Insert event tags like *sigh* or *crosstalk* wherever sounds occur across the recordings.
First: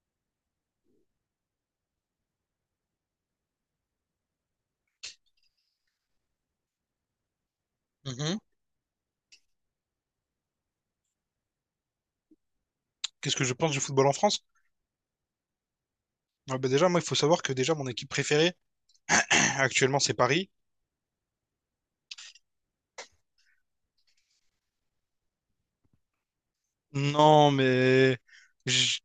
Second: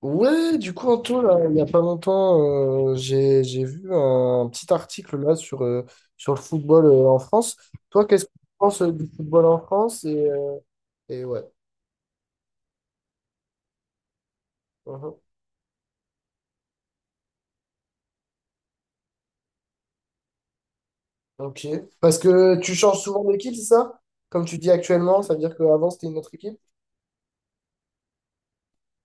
Ouais, du coup, Anto, là, il n'y a pas longtemps, j'ai vu un petit article là sur sur le football en France. Toi, qu'est-ce que Mhm. tu penses du football en France? Et ouais. Qu'est-ce que je pense du football en France? Mhm. Ah bah déjà, moi, il faut savoir que déjà, mon équipe préférée, *clears throat* actuellement, c'est Paris. Ok. Parce que tu changes souvent d'équipe, c'est ça? Comme tu dis actuellement, ça veut dire qu'avant, c'était une autre équipe. Non, mais j-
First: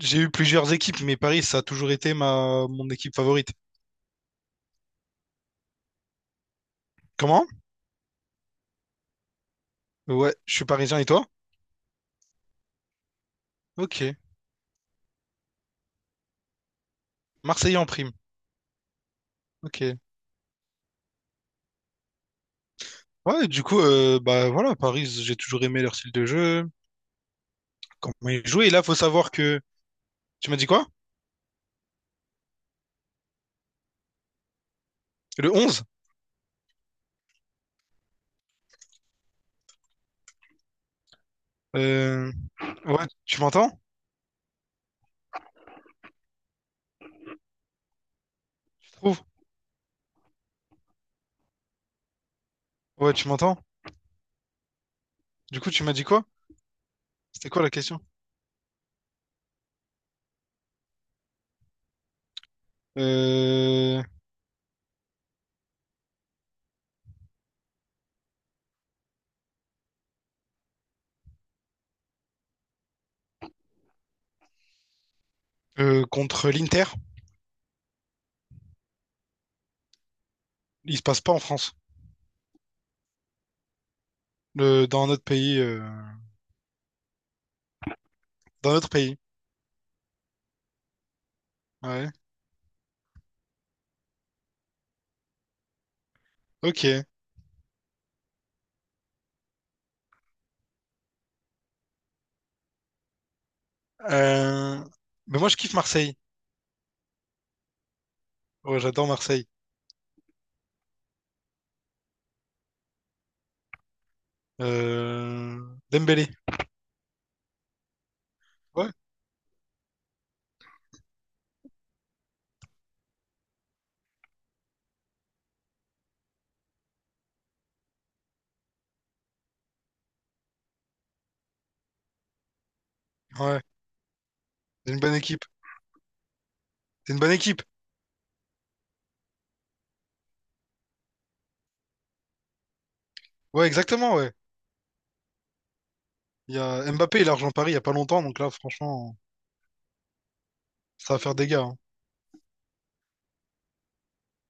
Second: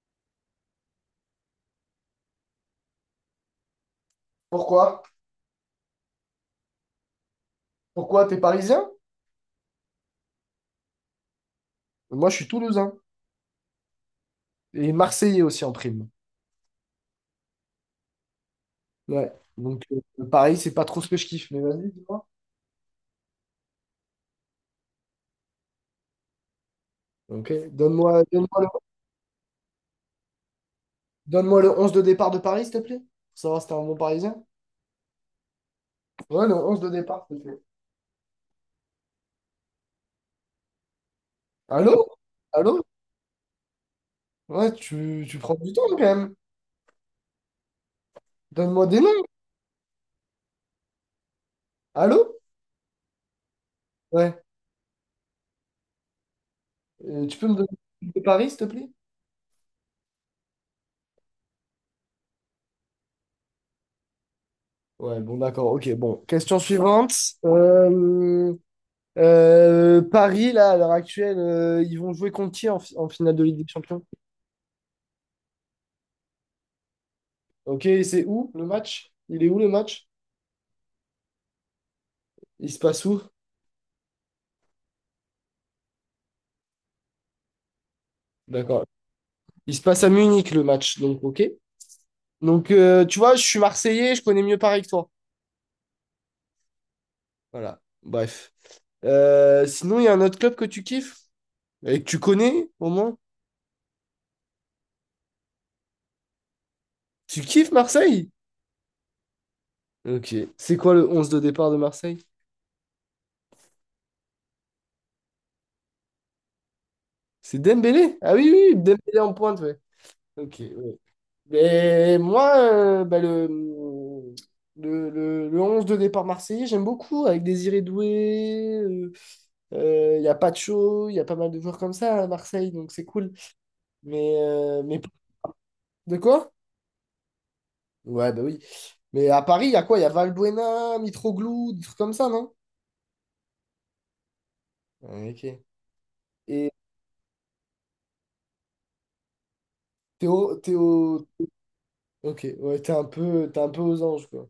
j'ai eu plusieurs équipes, mais Paris, ça a toujours été ma mon équipe favorite. Pourquoi? Comment? Pourquoi? T'es parisien? Ouais, je suis parisien, et toi? Moi, je suis toulousain. Ok. Et marseillais aussi en prime. Marseillais en prime. Ouais. Donc, Ok. Paris, c'est pas trop ce que je kiffe, mais vas-y, dis-moi. Ouais, du coup, bah voilà, Paris, j'ai toujours aimé leur style de jeu. Ok. Comment il jouait. Donne-moi Et là, faut savoir que. Tu m'as dit quoi? Donne-moi le 11 de départ de Paris, s'il te plaît. Pour savoir si t'es un bon Parisien. Le onze. Ouais, le 11 de départ, s'il te plaît. Allô? Euh, Allô? Ouais, tu m'entends? Ouais, tu prends du temps quand même. Donne-moi Je des noms. trouve. Allô? Ouais, tu m'entends? Ouais. Du coup, tu m'as dit quoi? Tu peux C'était me quoi donner la question? le de Paris, s'il te plaît? Euh, Ouais, bon, d'accord. Ok, bon. Question suivante. Euh, Paris, là, à l'heure actuelle, ils vont jouer contre qui en, en finale de Ligue des Champions? Contre l'Inter, Ok, c'est où le match? Il est où le match? il se passe pas en France. Il se passe où? Le... Dans notre pays. Dans D'accord. notre pays. Il se passe à Munich le match, donc ok. Ouais. Donc, tu vois, je suis Marseillais, je connais mieux Paris que toi. Ok. Voilà, bref. Sinon, il y a un autre club que tu kiffes? Et que tu connais, au moins? Euh... Mais moi, je kiffe Marseille. Tu kiffes Marseille? Ouais, j'adore Marseille. Ok. C'est quoi le onze de départ de Marseille? Euh... Dembélé. C'est Dembélé? Ah oui, oui, oui, Ouais. Dembélé en pointe, ouais. Ok, ouais. Mais moi, bah, le 11 de départ marseillais, j'aime beaucoup, avec Désiré Doué, il y a Pacho, il y a pas mal de joueurs comme ça à Marseille, donc c'est cool. Ouais. C'est Mais une bonne équipe. de quoi? C'est une bonne équipe. Ouais, bah oui. Mais à Paris, il y a quoi? Il y a Valbuena, Mitroglou, des trucs comme ça, non? Ouais, exactement, ouais. Ouais, Ok. Il y Et a Mbappé, il a rejoint Paris il y a pas longtemps, donc là, franchement, ça va Théo... faire des gars, hein. Ok, ouais, t'es un peu aux anges, quoi.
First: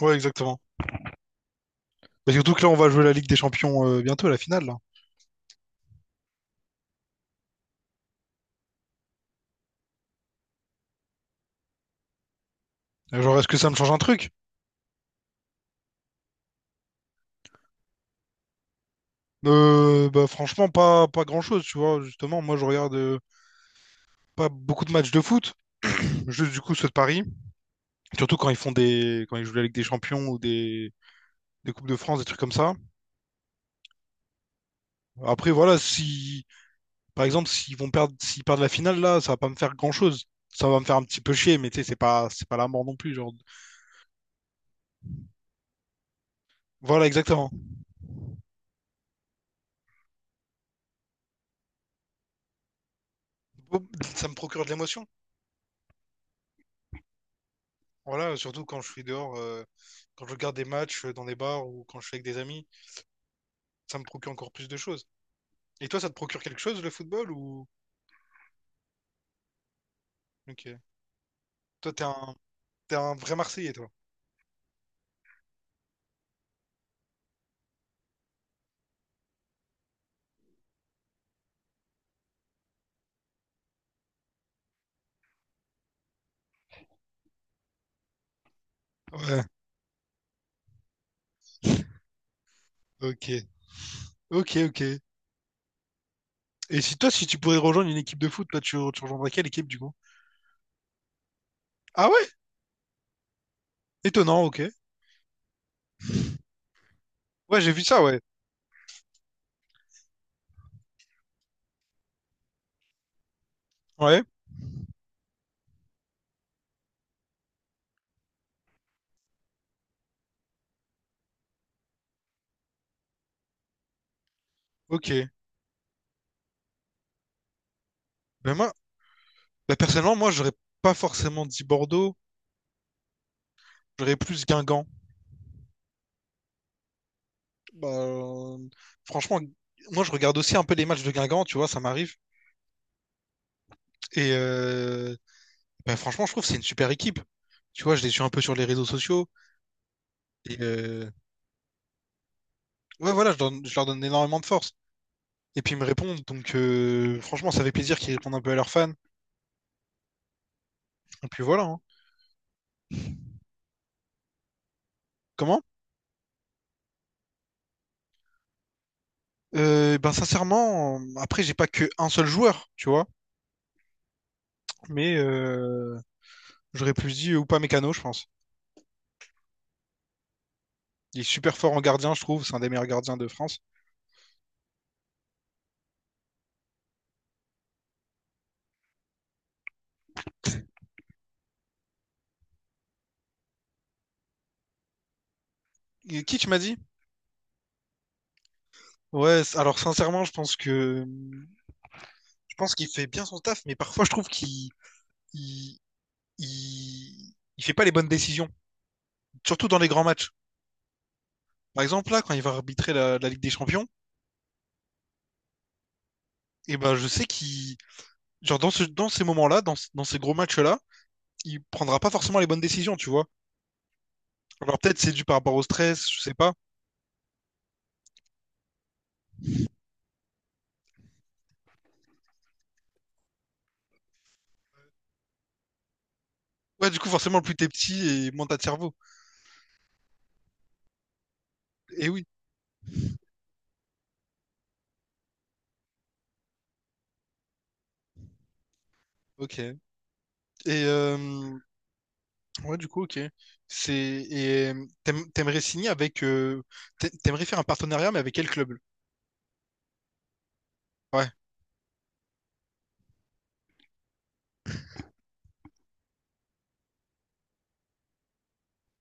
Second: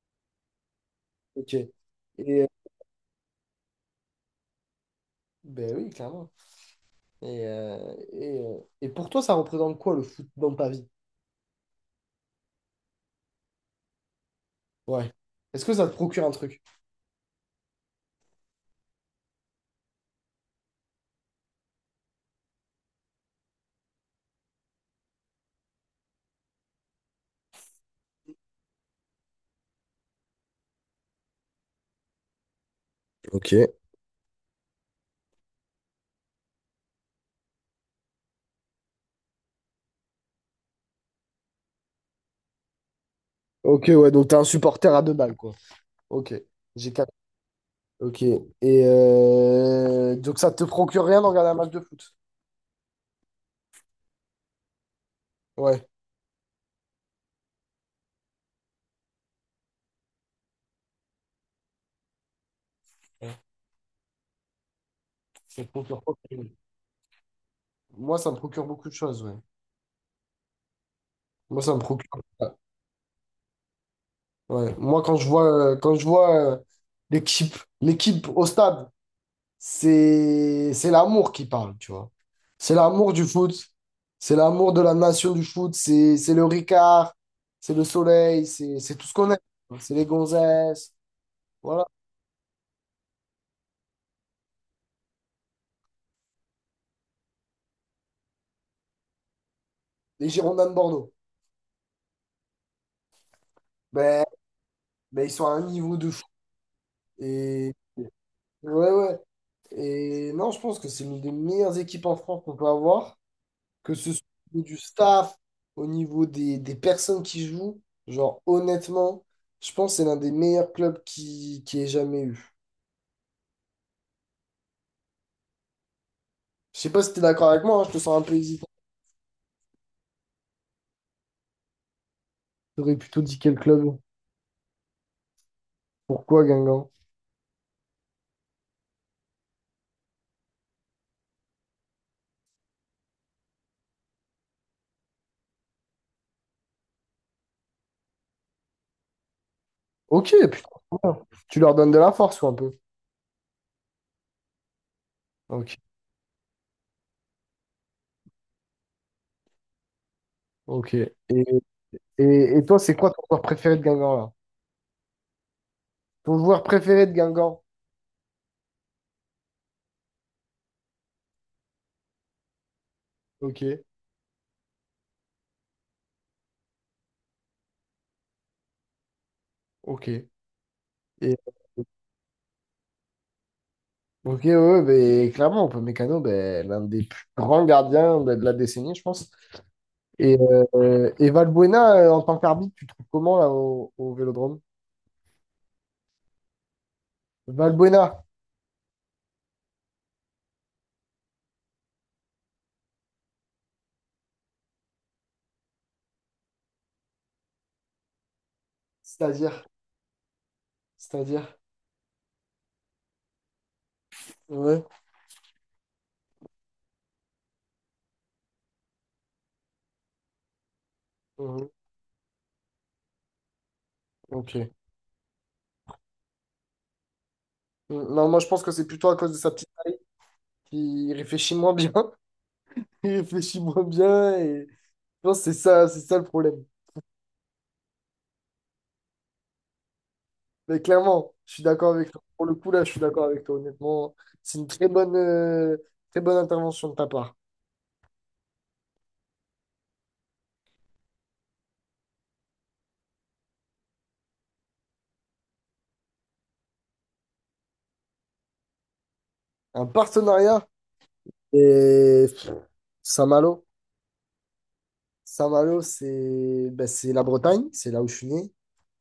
Ouais, exactement. Ok. Et, Mais euh, surtout que là, on va jouer la Ligue des Champions bientôt, la finale, là. ben oui, clairement. Et pour toi, ça représente quoi, le foot dans ta vie? Genre, est-ce que ça me change un truc? Ouais. Est-ce que ça te procure un truc? Bah, franchement, pas grand-chose, tu vois. Justement, moi, je regarde pas beaucoup de matchs de foot. *clears throat* Juste, du coup, ceux de Paris. Surtout quand ils font des... quand ils jouent la Ligue des Champions ou des Coupes de France, des trucs comme ça. Ok. Après, voilà, si... Par exemple, s'ils vont perdre... s'ils perdent la finale, là, ça va pas me faire grand-chose. Ça va me faire un petit peu chier, mais tu sais, c'est pas la mort non plus, genre. Ok, ouais, donc t'es un supporter à deux balles, quoi. Ok. J'ai Voilà, quatre. exactement. Ok. Et donc ça te procure rien d'en regarder un match de foot? Bon, ça me procure de l'émotion. Ouais. Voilà, surtout quand je suis dehors, quand je regarde des matchs dans des bars ou quand je suis avec des amis, Ouais, ça me procure encore plus de choses. ça te Et toi, procure ça pas. te procure quelque chose, le football ou... Moi, ça me procure beaucoup de choses, ouais. Ok. Moi, ça me Toi, procure. T'es un vrai Marseillais, toi. Ouais. Moi, quand je vois l'équipe, l'équipe au stade, c'est l'amour qui parle, tu vois. C'est l'amour du foot, c'est l'amour de la nation du foot, c'est le Ricard, c'est le soleil, c'est tout ce qu'on aime. Ouais, C'est les gonzesses, voilà. ok. Ok, ok. Et si toi, si tu pourrais rejoindre une équipe de foot, là, tu rejoindrais quelle équipe, du coup? Les Girondins de Bordeaux. Ah ouais? Ben, Étonnant, ok. ben, ils sont à un niveau de fou. Ouais, Et, j'ai vu ça, ouais. Ouais. Et non, je pense que c'est l'une des meilleures équipes en France qu'on peut avoir. Que ce Ouais, soit au niveau du staff, au niveau des personnes qui jouent, genre honnêtement, je pense que c'est l'un des meilleurs clubs qui ait jamais eu. ok. Je sais pas si t'es d'accord avec moi, hein, je te sens un peu Mais hésitant. moi, bah, personnellement, moi, j'aurais pas forcément dit Bordeaux, T'aurais plutôt dit quel club? j'aurais plus Guingamp. Pourquoi Guingamp? Bah, franchement, moi, je regarde aussi un peu les matchs de Guingamp, tu vois, ça m'arrive. Et bah, franchement, je trouve que c'est une super équipe. Tu vois, je les suis un peu sur les réseaux sociaux. Ok, Et putain, c'est bien. Tu leur donnes de la force ou un peu? ouais, voilà, je leur donne énormément de force. Et puis Ok, ils me répondent. Donc franchement, ça fait plaisir qu'ils répondent un peu à leurs fans. ok. Et puis voilà, hein. Et toi, c'est quoi ton joueur préféré de Guingamp là? Comment? Ton joueur préféré de Guingamp? Ben sincèrement, après, j'ai pas que un seul joueur, tu vois. Ok, Mais j'aurais plus dit Oupa Mécano, je pense. ok. Il est Et- super fort en gardien, je trouve. C'est un des meilleurs gardiens de France. Ok, ouais, ouais, mais clairement, on peut Mécano, ben, l'un des plus grands gardiens ben, de la décennie, je pense. Et, et Valbuena, en tant qu'arbitre, tu te trouves comment là au Vélodrome? Et qui tu m'as dit? Valbuena, Ouais, alors sincèrement, je pense qu'il fait bien son taf, mais parfois je trouve qu'il il, il fait pas les bonnes décisions, c'est-à-dire, surtout dans les grands matchs. c'est-à-dire. Par exemple, là, quand il va arbitrer la Ligue des Champions, Ouais. et ben, je sais qu'il, genre, dans ces moments-là, dans ces gros matchs-là, il Mhm. prendra pas forcément les bonnes décisions, tu vois. Ok. Alors, peut-être c'est dû par rapport au stress, je sais pas. Mm, non, moi je pense que c'est plutôt à cause de sa petite taille qu'il réfléchit moins bien. *laughs* Il réfléchit moins bien et je pense que c'est ça le problème. Ouais, du coup, forcément, plus t'es petit et moins t'as de cerveau. Mais clairement, je suis d'accord Et avec toi. oui, Pour le coup, là, je suis d'accord avec toi, honnêtement. C'est une très bonne intervention de ta part. ok. Et, euh, ouais, du coup, ok. C'est, et t'aimerais signer avec, t'aimerais faire un partenariat, mais avec quel club? Un partenariat Ouais, et pff, Saint-Malo. Saint-Malo, c'est ben, c'est la Bretagne, c'est là où je suis né.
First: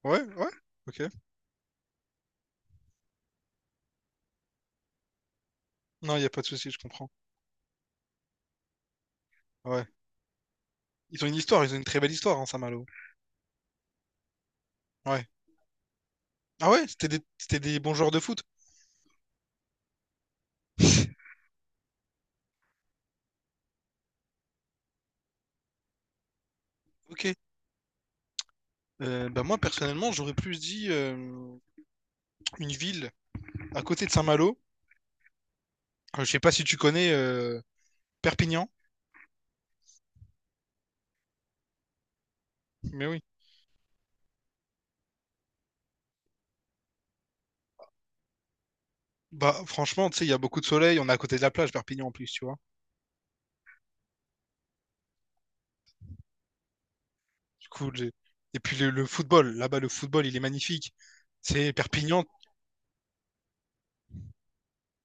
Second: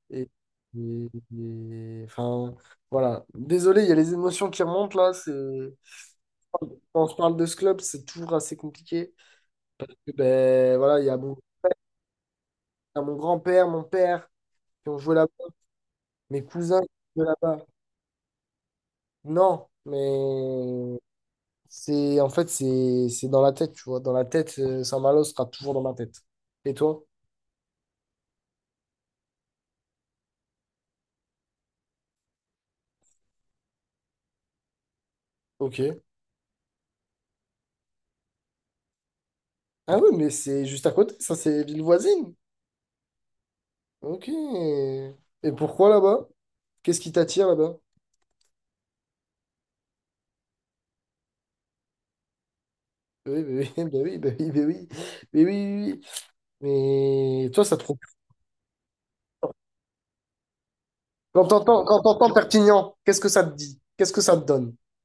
ouais, Et, ouais, ok. et- enfin, voilà. Désolé, il y a les émotions qui remontent là. C'est... Non, y a pas de souci, je Quand on comprends. se parle de ce club, c'est toujours assez compliqué. Ouais. Et ben, voilà, Ils ont une histoire, ils ont une très belle histoire, hein, Saint-Malo. il y a mon grand-père, mon père qui ont joué Ouais. là-bas, mes Ah cousins ouais, qui ont joué c'était là-bas. des bons joueurs de foot. Non, mais *laughs* c'est en fait, c'est dans la tête, tu vois. Dans la tête, Saint-Malo sera toujours dans ma tête. Et toi? Ok. Bah moi, personnellement, j'aurais plus dit une ville à côté de Saint-Malo. Ok. Je sais pas si tu connais Perpignan, Ah oui, mais c'est juste à côté, ça, c'est ville voisine. mais oui. Ok. Et pourquoi là-bas? Qu'est-ce qui t'attire là-bas? Bah franchement, tu sais, il y a beaucoup de soleil, on est à côté de la plage, Perpignan en plus, tu vois. Oui, bah oui, *laughs* bah oui, bah oui, bah oui, mais oui, oui, oui. Mais toi, Du ça te coup, procure. Et puis le football, là-bas, le football, il est magnifique. C'est Quand Perpignan. t'entends Perpignan, qu'est-ce que ça te dit? Qu'est-ce que ça te donne? *laughs*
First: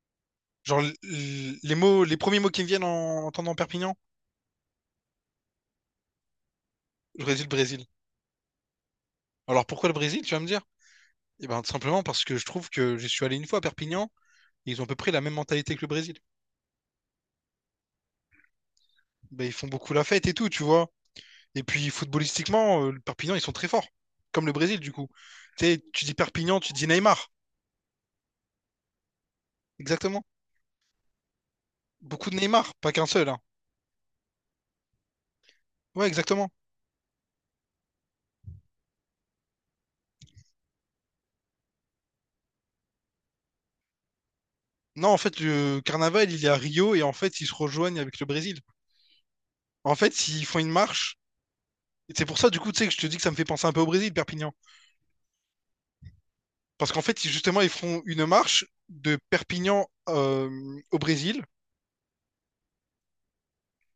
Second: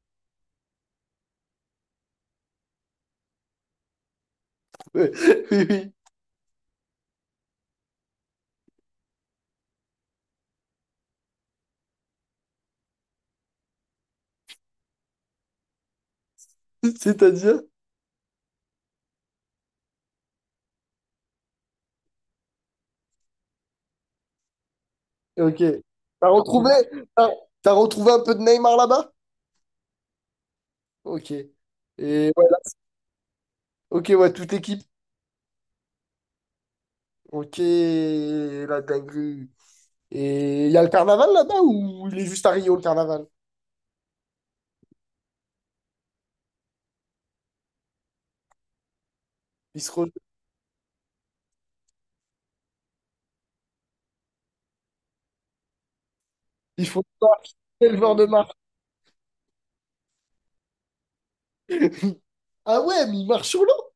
Genre, les mots, les premiers mots qui me viennent en entendant Perpignan, Oui, oui, j'aurais dit le Brésil. Alors pourquoi le Brésil, tu vas me dire? Et ben, tout simplement parce que je trouve que je suis allé une fois à Perpignan, et ils ont à peu près la même mentalité que le Brésil. oui. C'est-à-dire? Ben, ils font beaucoup la fête et tout, tu vois. Et puis footballistiquement, le Perpignan, ils sont très forts, comme le Brésil du coup. Ok. Tu sais, tu dis T'as Perpignan, retrouvé, tu dis Neymar, t'as, t'as retrouvé un peu de Neymar là-bas? exactement. Ok. Beaucoup Et de voilà. Neymar, pas qu'un seul, hein. Ok, ouais, toute l'équipe. Ouais, exactement. Ok, la dinguerie. Et il y a le carnaval là-bas ou il est juste à Rio le carnaval? Non, en fait, le carnaval, il est à Rio et en fait, ils se rejoignent avec le Brésil. Il se En re... fait, ils font une marche. Et c'est pour ça, du coup, tu sais, que je te dis que ça me fait penser un peu au Brésil, Perpignan. Il Parce qu'en faut fait, voir justement, ils quel font genre de une marque. marche de Perpignan au Brésil. Ah ouais, mais il marche sur l'eau.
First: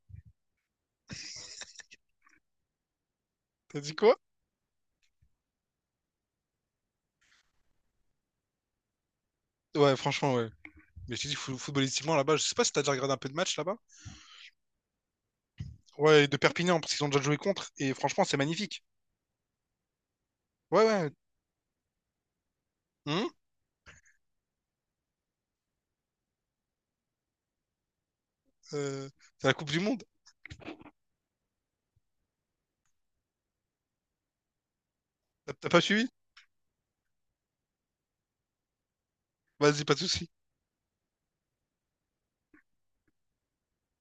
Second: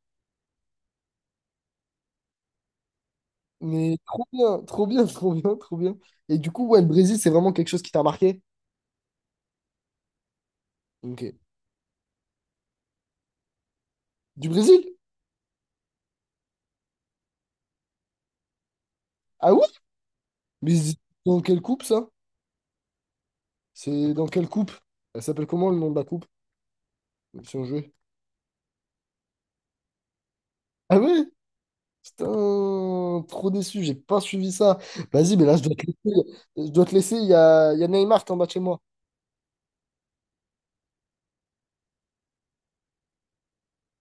T'as dit Mais quoi? trop bien, trop bien, trop bien, trop bien. Et du coup, ouais, le Brésil, c'est vraiment quelque chose qui t'a marqué? Ouais, franchement, ouais. Mais Ok. je te dis, footballistiquement, là-bas, je sais pas si t'as déjà regardé un peu de match là-bas. Du Brésil? Ouais, de Perpignan, parce qu'ils ont déjà joué contre. Et franchement, c'est magnifique. Ah ouais? Mais Ouais, c'est ouais. dans quelle coupe ça? Hum, C'est dans quelle coupe? Elle s'appelle comment le nom de la coupe? Si on jouait. euh, c'est la Coupe du Monde. Ah ouais? Putain, trop déçu, j'ai pas suivi ça. Vas-y, mais là, je T'as dois pas te suivi? laisser. Je dois te laisser, il y a Neymar qui est en bas de chez moi. Vas-y, pas de soucis.